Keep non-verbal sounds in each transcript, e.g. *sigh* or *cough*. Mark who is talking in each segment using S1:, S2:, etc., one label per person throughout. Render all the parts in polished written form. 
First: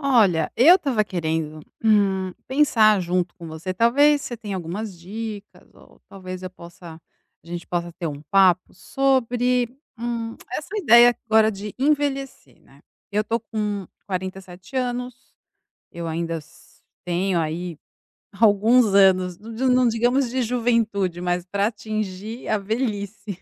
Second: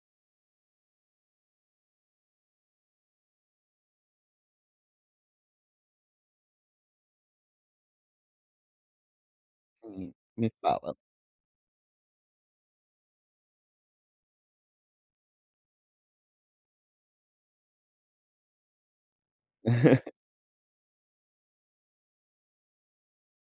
S1: Olha, eu estava querendo, pensar junto com você. Talvez você tenha algumas dicas ou talvez eu possa a gente possa ter um papo sobre,
S2: Sim,
S1: hum,
S2: me
S1: essa
S2: fala.
S1: ideia agora de envelhecer, né. Eu tô com 47 anos, eu ainda s tenho aí *laughs* alguns anos, não
S2: *laughs*
S1: digamos de juventude, mas para atingir a velhice.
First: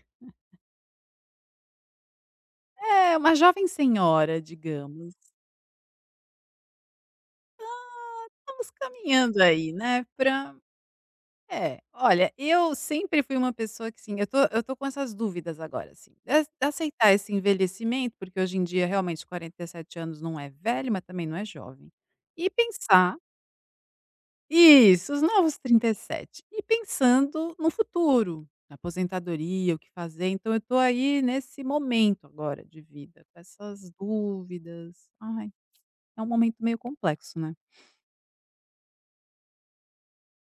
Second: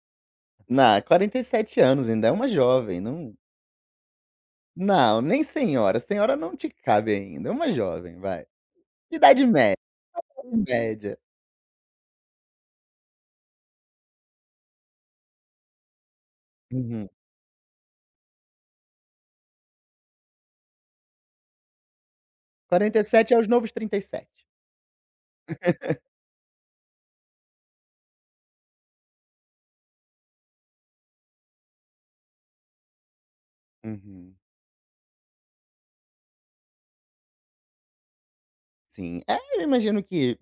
S2: Na, 47 anos ainda é uma jovem,
S1: É, uma
S2: não
S1: jovem senhora, digamos.
S2: não, nem senhora, senhora não te cabe ainda, é uma jovem, vai.
S1: Estamos caminhando
S2: Idade
S1: aí,
S2: média,
S1: né, para.
S2: idade média.
S1: É, olha, eu sempre fui uma pessoa que, sim, eu tô com essas dúvidas agora, assim, de
S2: Uhum.
S1: aceitar esse envelhecimento, porque hoje em dia realmente 47 anos não é velho, mas também não é jovem. E pensar
S2: 47 é os novos 37.
S1: isso, os novos 37. E pensando no futuro, na aposentadoria, o que fazer, então eu tô aí nesse momento agora de vida, com essas
S2: Uhum.
S1: dúvidas. Ai, é um momento meio complexo, né?
S2: Sim, é, eu imagino que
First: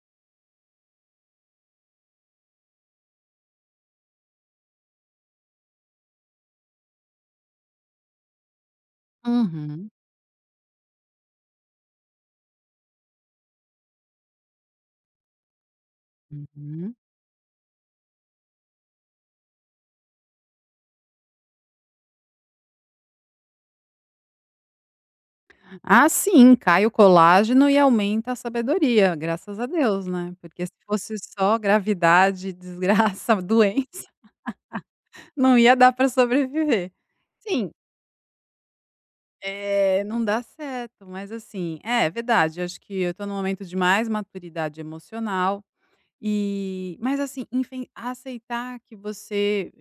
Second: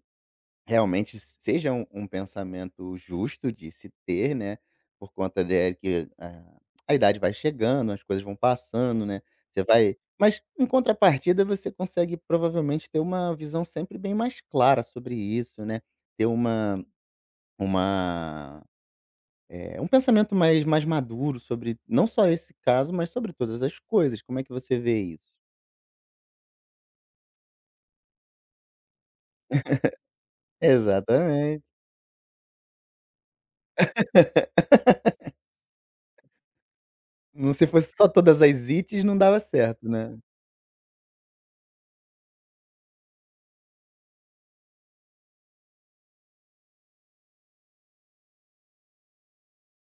S2: realmente seja um pensamento justo de se ter, né, por conta de que a idade vai chegando, as coisas vão passando, né, você
S1: Uhum,
S2: vai mas em contrapartida você consegue provavelmente ter uma visão sempre bem mais clara sobre isso, né, ter
S1: uhum.
S2: uma, um pensamento mais maduro sobre não só esse caso, mas sobre todas as coisas, como é que você vê isso?
S1: Ah, sim, cai o colágeno e aumenta a sabedoria, graças a Deus, né, porque se fosse só
S2: Exatamente.
S1: gravidade, desgraça, *laughs* doença, não ia dar para sobreviver.
S2: Não, se
S1: Sim,
S2: fosse só todas as ites não dava certo, né.
S1: não dá certo, mas assim é verdade, acho que eu tô num momento de mais maturidade emocional, e mas assim, enfim, aceitar que você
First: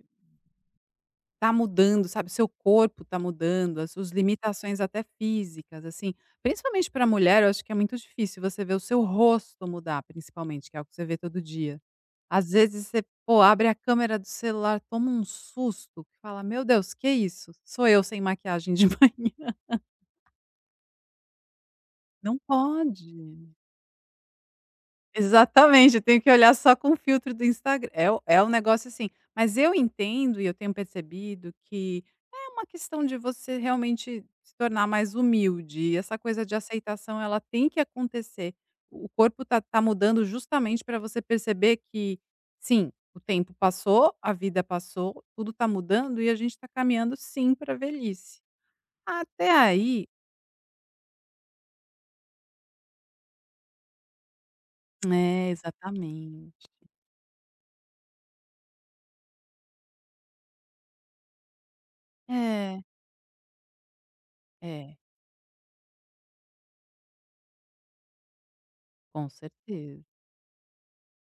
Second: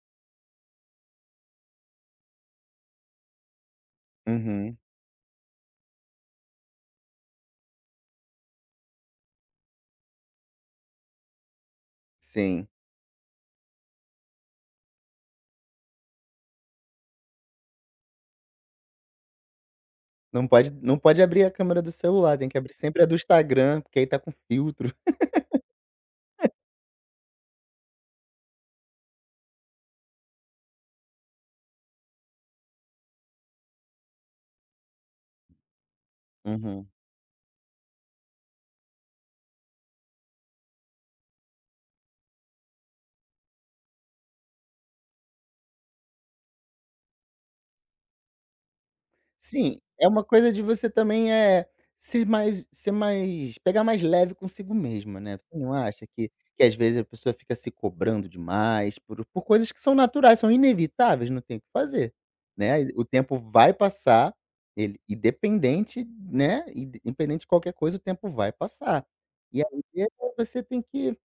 S1: tá mudando, sabe, seu corpo tá mudando, as suas
S2: Uhum,
S1: limitações até físicas, assim, principalmente para mulher eu acho que é muito difícil você ver o seu rosto mudar principalmente, que é o que você vê todo dia. Às
S2: sim.
S1: vezes você, pô, abre a câmera do celular, toma um susto, que fala: "Meu Deus, que isso? Sou eu sem maquiagem de *laughs* manhã".
S2: Não pode abrir a câmera do
S1: Não
S2: celular, tem que abrir sempre a do
S1: pode.
S2: Instagram, porque aí tá com filtro.
S1: Exatamente, eu tenho que olhar só com o filtro do Instagram. É o é um negócio assim, mas eu entendo e eu tenho percebido que é uma questão de você realmente se tornar mais humilde e essa coisa de
S2: Uhum.
S1: aceitação ela tem que acontecer. O corpo tá mudando justamente para você perceber que, sim, o tempo passou, a vida passou, tudo tá mudando e a gente tá caminhando sim pra velhice. Até
S2: Sim,
S1: aí
S2: é uma coisa de você também, é ser mais pegar mais leve consigo mesma, né.
S1: é,
S2: Você não acha que
S1: exatamente.
S2: às vezes a pessoa fica se cobrando demais por coisas que são naturais, são inevitáveis, não tem o que fazer,
S1: É,
S2: né. E o tempo vai passar,
S1: é,
S2: ele independente, né, independente de qualquer coisa, o tempo vai passar.
S1: com
S2: E aí
S1: certeza.
S2: é, você tem que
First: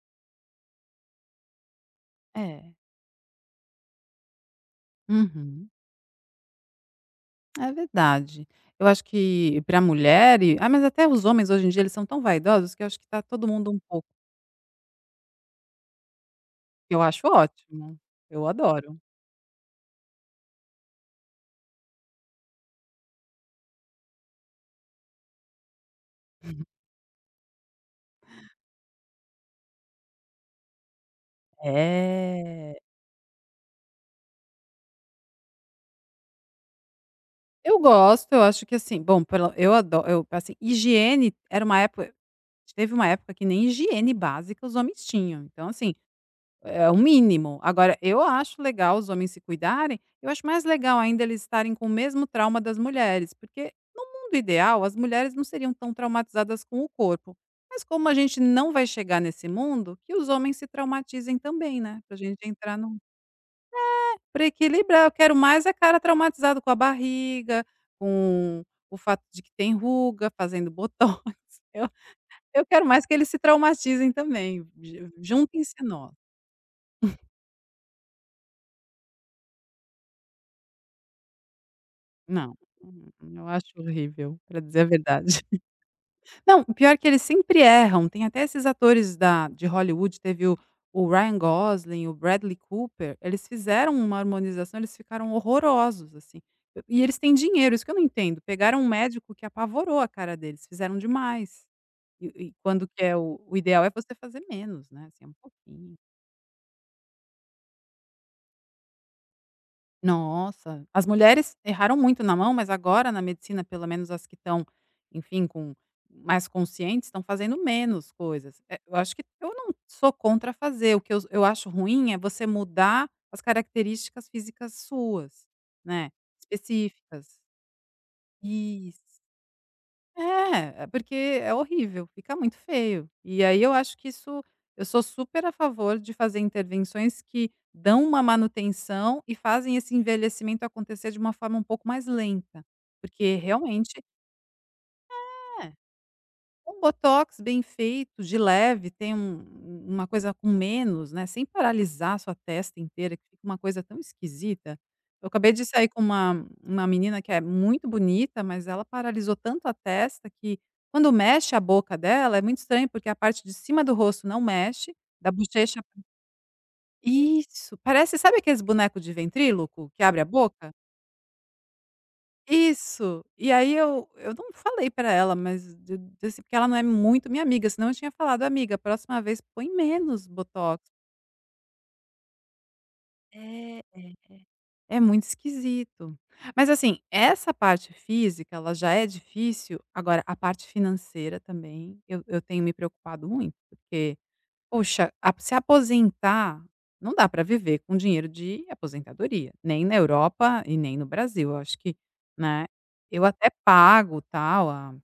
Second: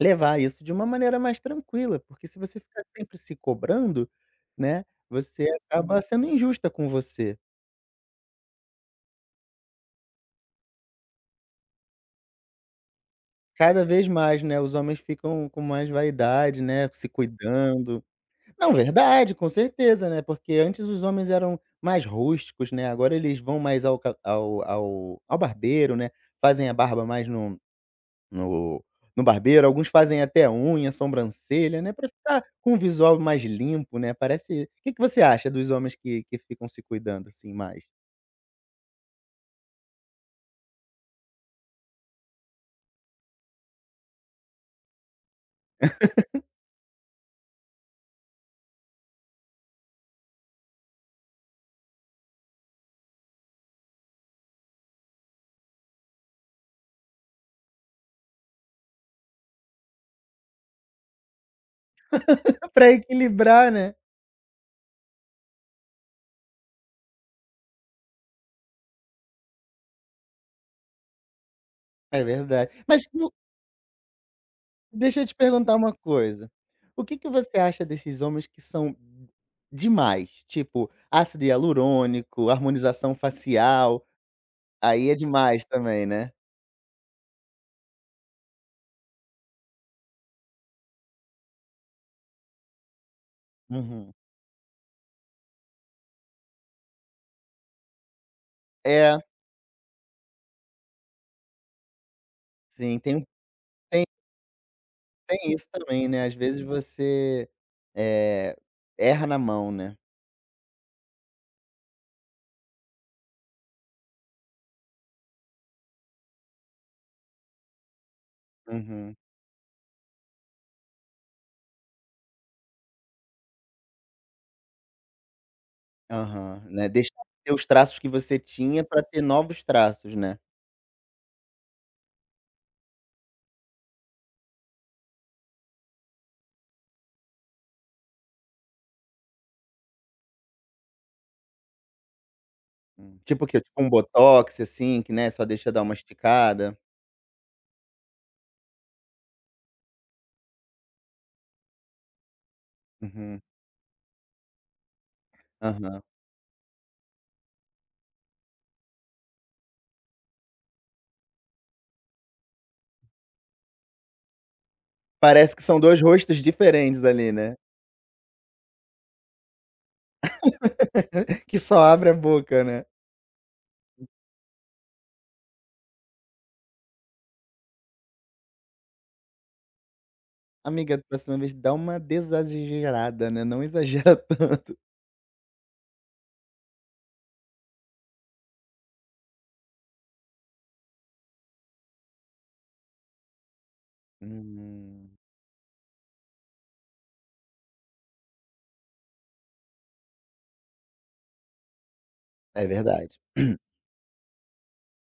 S2: levar isso de uma maneira mais tranquila, porque se você
S1: É.
S2: ficar sempre se cobrando, né, você
S1: Uhum.
S2: acaba sendo injusta com você.
S1: É verdade. Eu acho que pra mulher mas até os homens hoje em dia eles são tão vaidosos que eu acho que tá todo mundo um
S2: Cada
S1: pouco.
S2: vez mais, né, os homens ficam com mais vaidade, né,
S1: Eu
S2: se
S1: acho ótimo,
S2: cuidando.
S1: eu
S2: Não,
S1: adoro.
S2: verdade, com certeza, né, porque antes os homens eram mais rústicos, né, agora eles vão mais ao ca ao ao ao barbeiro, né, fazem a barba mais No no barbeiro, alguns fazem até unha, sobrancelha, né, pra ficar com
S1: É.
S2: um visual mais limpo, né, parece, o que que você acha dos homens que ficam se cuidando, assim,
S1: Eu
S2: mais?
S1: gosto, eu acho que assim, bom, pelo eu adoro. Eu assim, higiene era uma época teve uma época que nem higiene básica os homens tinham, então assim. É o mínimo. Agora, eu acho legal os homens se cuidarem, eu acho mais legal ainda eles estarem com o mesmo trauma das mulheres, porque no mundo ideal as mulheres não seriam tão traumatizadas com o corpo. Mas como a gente não vai chegar nesse mundo, que os homens se traumatizem também, né, pra gente
S2: *laughs*
S1: entrar
S2: Pra
S1: no
S2: equilibrar, né?
S1: pra equilibrar, eu quero mais a cara traumatizado com a barriga, com o fato de que tem ruga, fazendo botox. *laughs* Eu
S2: É
S1: eu
S2: verdade.
S1: quero
S2: Mas
S1: mais que eles
S2: no
S1: se traumatizem também, ju
S2: deixa eu te
S1: juntem-se
S2: perguntar uma
S1: nó.
S2: coisa, o que que você acha desses homens que são demais? Tipo, ácido hialurônico,
S1: Não,
S2: harmonização
S1: eu acho
S2: facial,
S1: horrível, pra dizer a
S2: aí é
S1: verdade. *laughs*
S2: demais também, né?
S1: Não, o pior é que eles sempre erram, tem até esses atores da de Hollywood, teve o Ryan Gosling, o Bradley Cooper, eles fizeram
S2: Uhum.
S1: uma harmonização, eles ficaram horrorosos, assim. E eles têm dinheiro, isso que eu não entendo, pegaram um
S2: É,
S1: médico que apavorou a cara deles, fizeram demais. E quando
S2: sim,
S1: que
S2: tem
S1: é
S2: um tem
S1: o ideal é você fazer menos, né, assim, é um
S2: tem isso
S1: pouquinho.
S2: também, né, às vezes você, eh, erra na mão, né.
S1: Nossa, as mulheres erraram muito na mão, mas agora na medicina, pelo menos as que estão, enfim, com mais conscientes, estão fazendo menos coisas. Eu acho
S2: Uhum.
S1: que eu não sou contra fazer, o que eu acho ruim é você mudar as características físicas suas, né,
S2: Aham. Né, deixa
S1: específicas.
S2: ter os traços que você tinha pra ter
S1: Isso.
S2: novos traços, né.
S1: É, é porque é horrível, fica muito feio. E aí eu acho que isso eu sou super a favor de fazer intervenções que dão uma manutenção e fazem esse envelhecimento acontecer de uma forma um pouco mais lenta,
S2: Hum.
S1: porque
S2: Tipo o quê? Tipo um
S1: realmente
S2: botox, assim, que, né, só deixa
S1: é.
S2: dar uma esticada?
S1: Um botox bem feito, de leve, tem um um, uma coisa com menos, né, sem paralisar a sua testa inteira, que fica
S2: Uhum.
S1: uma coisa tão esquisita. Eu acabei de sair com
S2: Aham.
S1: uma menina que é muito bonita, mas ela paralisou tanto a testa que quando mexe a boca dela, é muito estranho, porque a parte de cima do rosto não mexe, da
S2: Parece que são
S1: bochecha.
S2: 2 rostos diferentes ali, né.
S1: Isso, parece sabe aqueles boneco de ventríloco que abre a boca?
S2: *laughs* Que só abre a boca, né.
S1: Isso. E aí eu não falei pra ela, mas de desse porque ela não é muito minha amiga, senão eu tinha falado: "Amiga, próxima vez põe menos botox".
S2: Amiga, da próxima vez dá uma desagerada, né, não
S1: É, é.
S2: exagera *laughs* tanto.
S1: É muito esquisito. Mas assim, essa parte física, ela já é difícil, agora a parte financeira também, eu tenho me preocupado muito, porque,
S2: Hum.
S1: poxa, a se aposentar, não dá para viver com dinheiro de aposentadoria, nem na Europa e nem no Brasil. Eu acho que, né,
S2: É verdade.
S1: eu até
S2: *clears throat*
S1: pago, tal, a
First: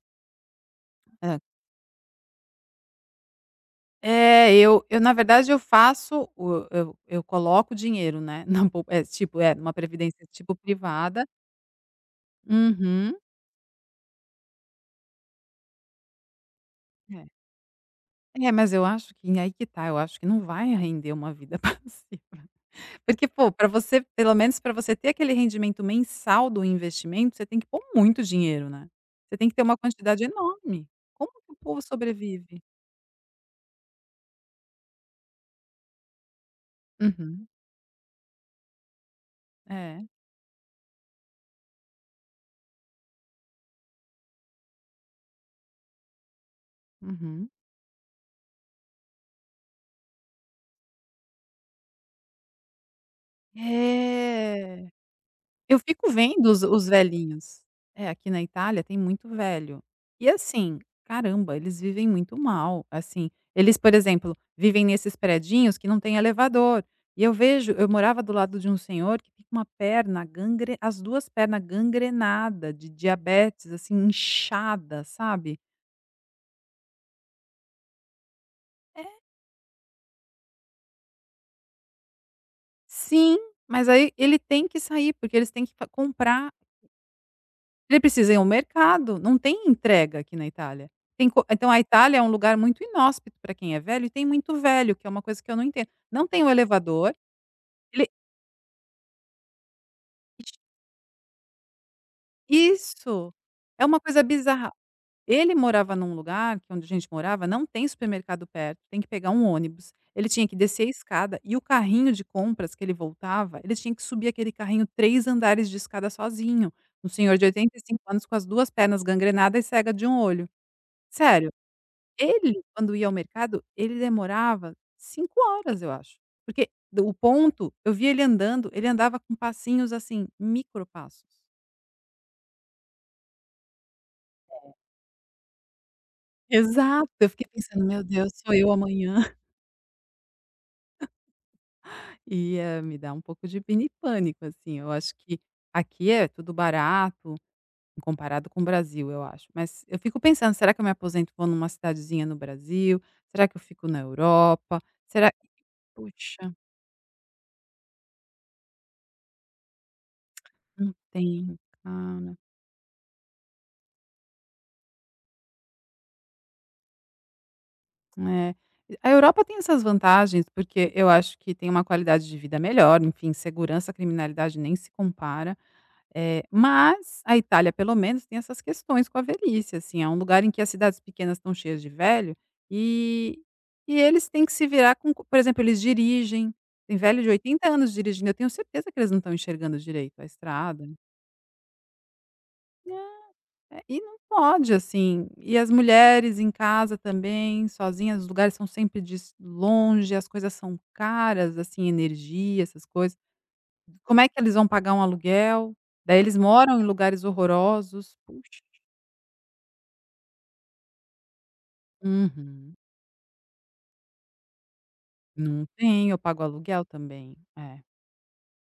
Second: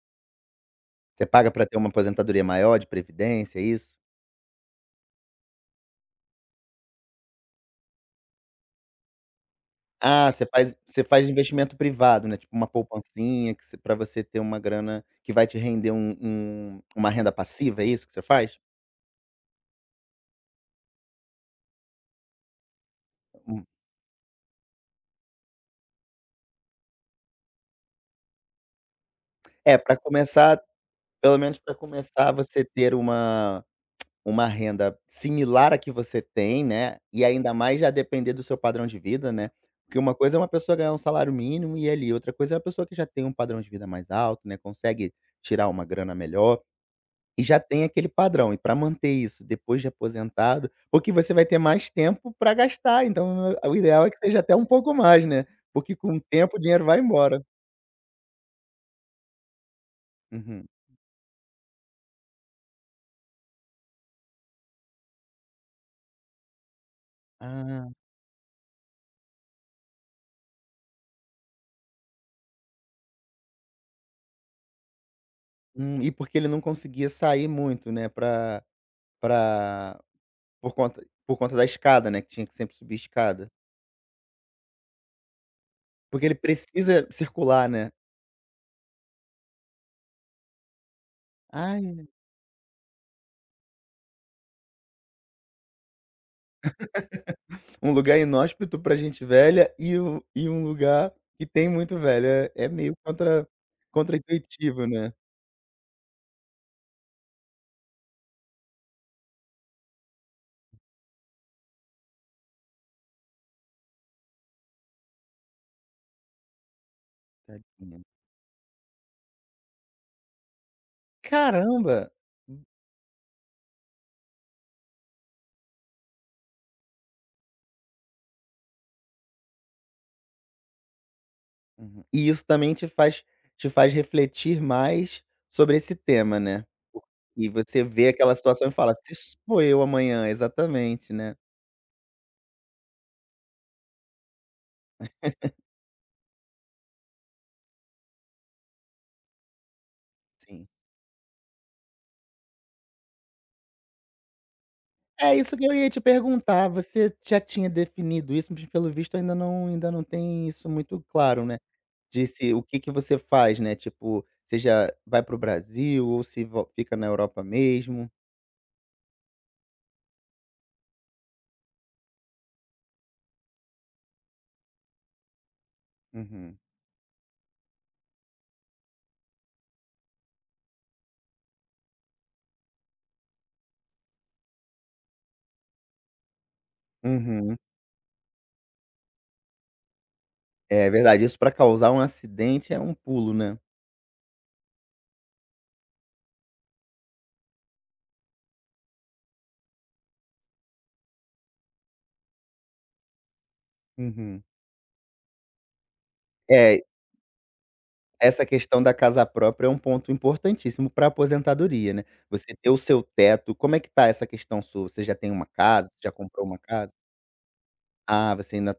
S2: Você paga pra ter uma aposentadoria maior de previdência, é isso?
S1: É, eu na verdade eu faço o eu coloco dinheiro, né, *laughs* na pou é tipo, numa previdência
S2: Ah, você
S1: tipo
S2: faz você
S1: privada.
S2: faz investimento privado, né, tipo uma
S1: Uhum.
S2: poupancinha que você pra você ter uma grana que vai te render uma
S1: É.
S2: renda passiva, é isso que você
S1: É,
S2: faz?
S1: mas eu acho que aí que tá, eu acho que não vai render uma vida *laughs* passiva. Porque, pô,
S2: Hum.
S1: para você pelo menos para você ter aquele rendimento mensal do investimento, você tem que pôr muito dinheiro, né. Você tem que ter uma
S2: É, pra
S1: quantidade
S2: começar
S1: enorme. Como
S2: pelo
S1: que o
S2: menos pra
S1: povo
S2: começar,
S1: sobrevive?
S2: você ter uma renda similar à que você tem, né, e
S1: Uhum.
S2: ainda mais já depender do seu padrão de vida, né, porque
S1: É.
S2: uma coisa é uma pessoa ganhar um salário mínimo e ali, outra coisa é uma pessoa que já tem um padrão de vida mais alto, né, consegue tirar uma grana melhor. E
S1: Uhum.
S2: já tem aquele padrão, e para manter isso depois de aposentado, porque você vai ter mais tempo para gastar, então o ideal é que seja até um
S1: É.
S2: pouco mais, né,
S1: Eu
S2: porque
S1: fico
S2: com o
S1: vendo
S2: tempo o
S1: os
S2: dinheiro
S1: os
S2: vai embora.
S1: velhinhos. É, aqui na Itália tem muito velho. E
S2: Uhum.
S1: assim, caramba, eles vivem muito mal, assim. Eles, por exemplo, vivem nesses predinhos que não tem elevador. E eu vejo eu
S2: Ah,
S1: morava do lado de um senhor que fica uma perna gangre as 2 pernas gangrenada de diabetes, assim, inchada, sabe.
S2: e porque ele não conseguia sair muito, né, pra
S1: É?
S2: pra por conta, da escada, né, que tinha que sempre subir
S1: Sim,
S2: escada.
S1: mas aí ele tem que sair, porque eles têm que fa
S2: Porque ele
S1: comprar.
S2: precisa circular, né.
S1: Ele precisa ir ao mercado, não tem entrega aqui na Itália. Tem co Então a
S2: Ai,
S1: Itália é um lugar muito inóspito para quem é velho e tem muito velho, que é uma coisa que eu não entendo. Não tem o elevador,
S2: um
S1: ele
S2: lugar inóspito pra gente velha e um lugar que tem muito velho, é é meio
S1: isso,
S2: contra,
S1: é uma
S2: contra
S1: coisa bizarra.
S2: intuitivo, né.
S1: Ele morava num lugar que onde a gente morava não tem supermercado perto, tem que pegar um ônibus, ele tinha que descer a escada e o carrinho de compras que ele voltava, ele tinha que subir aquele carrinho 3 andares de escada sozinho, um senhor de
S2: Tadinha.
S1: 85 anos com as 2 pernas gangrenadas e cega de um olho, sério.
S2: Caramba!
S1: Ele, quando ia ao mercado, ele demorava 5 horas, eu acho. Porque do o ponto, eu via ele andando, ele andava com passinhos, assim, micropassos.
S2: Uhum. E isso também te faz refletir mais sobre esse tema, né.
S1: Exato, eu fiquei
S2: E você
S1: pensando: "Meu
S2: vê
S1: Deus,
S2: aquela
S1: sou
S2: situação e
S1: eu
S2: fala: "Se
S1: amanhã". *laughs*
S2: sou eu amanhã", exatamente, né.
S1: E, me dá um pouco de mini pânico, assim. Eu acho que aqui é tudo barato, comparado com o Brasil, eu acho. Mas eu fico pensando:
S2: Sim.
S1: "Será que eu me aposento e vou numa cidadezinha no Brasil? Será que eu fico na Europa? Será."
S2: É isso que eu ia te
S1: Puxa,
S2: perguntar, você já tinha definido isso, mas pelo visto ainda não tem isso
S1: não
S2: muito claro,
S1: tenho.
S2: né, de se o que que você faz, né, tipo, você já vai para o Brasil ou se vo fica na Europa mesmo?
S1: É. A Europa tem essas vantagens, porque eu acho que tem uma qualidade de vida melhor, enfim, segurança, criminalidade nem se compara,
S2: Uhum,
S1: mas a Itália, pelo menos, tem essas questões com a velhice, assim, é um lugar em que as cidades pequenas estão cheias de velho e e eles têm que se virar com co por exemplo, eles dirigem, tem velho de
S2: uhum.
S1: 80 anos dirigindo, eu tenho certeza que eles não estão enxergando direito a estrada.
S2: É verdade, isso pra causar um acidente é um pulo, né.
S1: É, e não pode, assim. E as mulheres em casa também, sozinhas, os lugares são sempre dis longe, as coisas são caras, assim, energia, essas coisas. Como é que
S2: Uhum.
S1: eles vão pagar um aluguel? Daí eles moram
S2: É,
S1: em lugares horrorosos.
S2: essa
S1: Puxa.
S2: questão da casa própria é um ponto importantíssimo pra aposentadoria, né. Você ter
S1: Uhum.
S2: o seu teto, como é que tá essa questão sua? Você já tem uma
S1: Não
S2: casa? Você
S1: tem,
S2: já
S1: eu pago
S2: comprou uma
S1: aluguel
S2: casa?
S1: também. É.
S2: Ah, você ainda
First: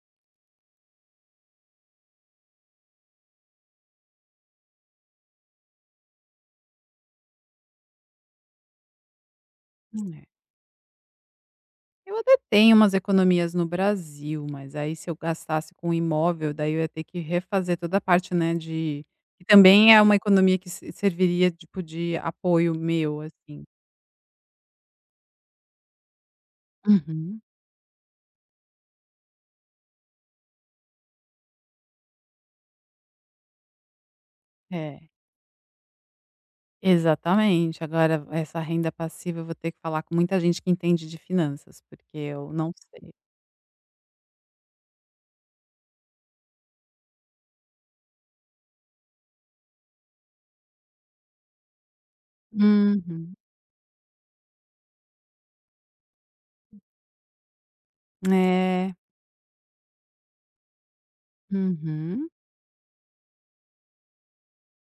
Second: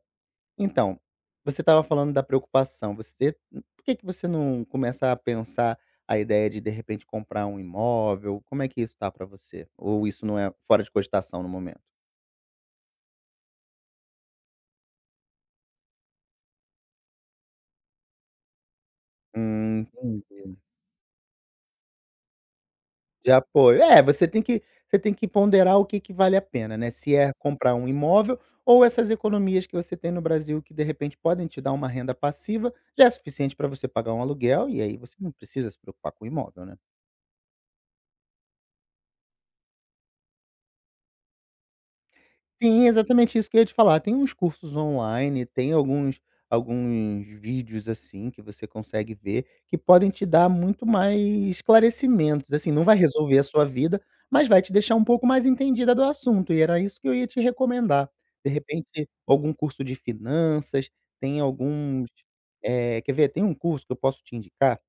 S2: então, você estava falando da preocupação, você, por que que você não começa a pensar a ideia de repente, comprar um imóvel? Como é que isso tá para você? Ou isso não é fora de cogitação no momento?
S1: Eu até tenho umas economias no Brasil, mas aí se eu gastasse com imóvel, daí eu ia ter que refazer toda a parte, né, de que também é uma economia
S2: Entendi.
S1: que se serviria, tipo, de apoio meu,
S2: De
S1: assim.
S2: apoio. É, você tem que ponderar o que que vale a pena, né, se é
S1: Uhum.
S2: comprar um imóvel ou essas economias que você tem no Brasil que, de repente, podem te dar uma renda passiva, já é suficiente para você pagar um aluguel, e aí
S1: É,
S2: você não precisa se preocupar com o imóvel, né.
S1: exatamente. Agora essa renda passiva eu vou ter que falar com muita gente que entende de finanças, porque eu não
S2: Sim,
S1: sei.
S2: exatamente isso que eu ia te falar. Tem uns cursos online, tem alguns vídeos, assim, que você consegue ver, que podem te dar muito mais esclarecimentos, assim, não vai
S1: Uhum.
S2: resolver a sua vida, mas vai te deixar um pouco mais entendida do assunto, e era isso que eu ia te recomendar. De
S1: É.
S2: repente, algum curso de finanças, tem alguns,
S1: Uhum,
S2: quer ver? Tem um curso que eu posso te indicar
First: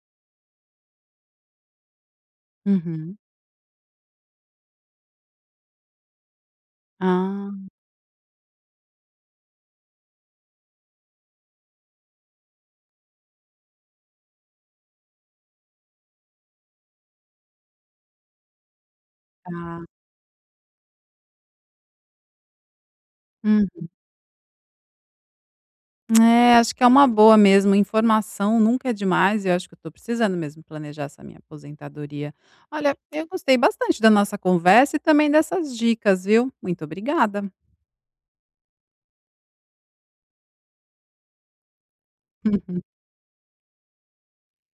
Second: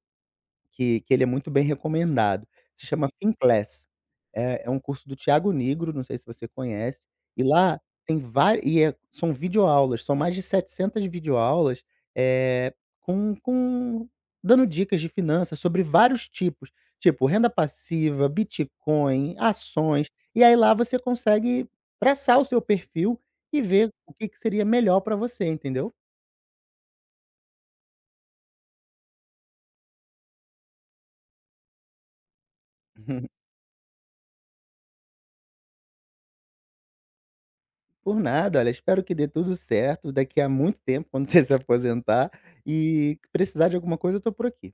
S2: que ele é muito bem recomendado, se chama
S1: uhum.
S2: Finclass. É um curso do Thiago Nigro, não sei se você conhece, e
S1: Ah,
S2: lá tem vari e é são videoaulas, são mais de 700 videoaulas, eh, com dando dicas de finanças sobre vários tipos, tipo renda passiva, Bitcoin,
S1: tá.
S2: ações, e aí lá você consegue traçar o seu perfil e
S1: Hum.
S2: ver o que que seria melhor para você, entendeu?
S1: É, acho que é uma boa mesmo. Informação nunca é demais e eu acho que eu estou precisando mesmo planejar essa minha aposentadoria. Olha, eu
S2: *laughs*
S1: gostei bastante da nossa conversa e também dessas dicas, viu? Muito obrigada.
S2: Por nada, olha, espero que dê tudo certo daqui a muito tempo, quando *laughs* você se aposentar, e precisar de alguma coisa eu tô por aqui.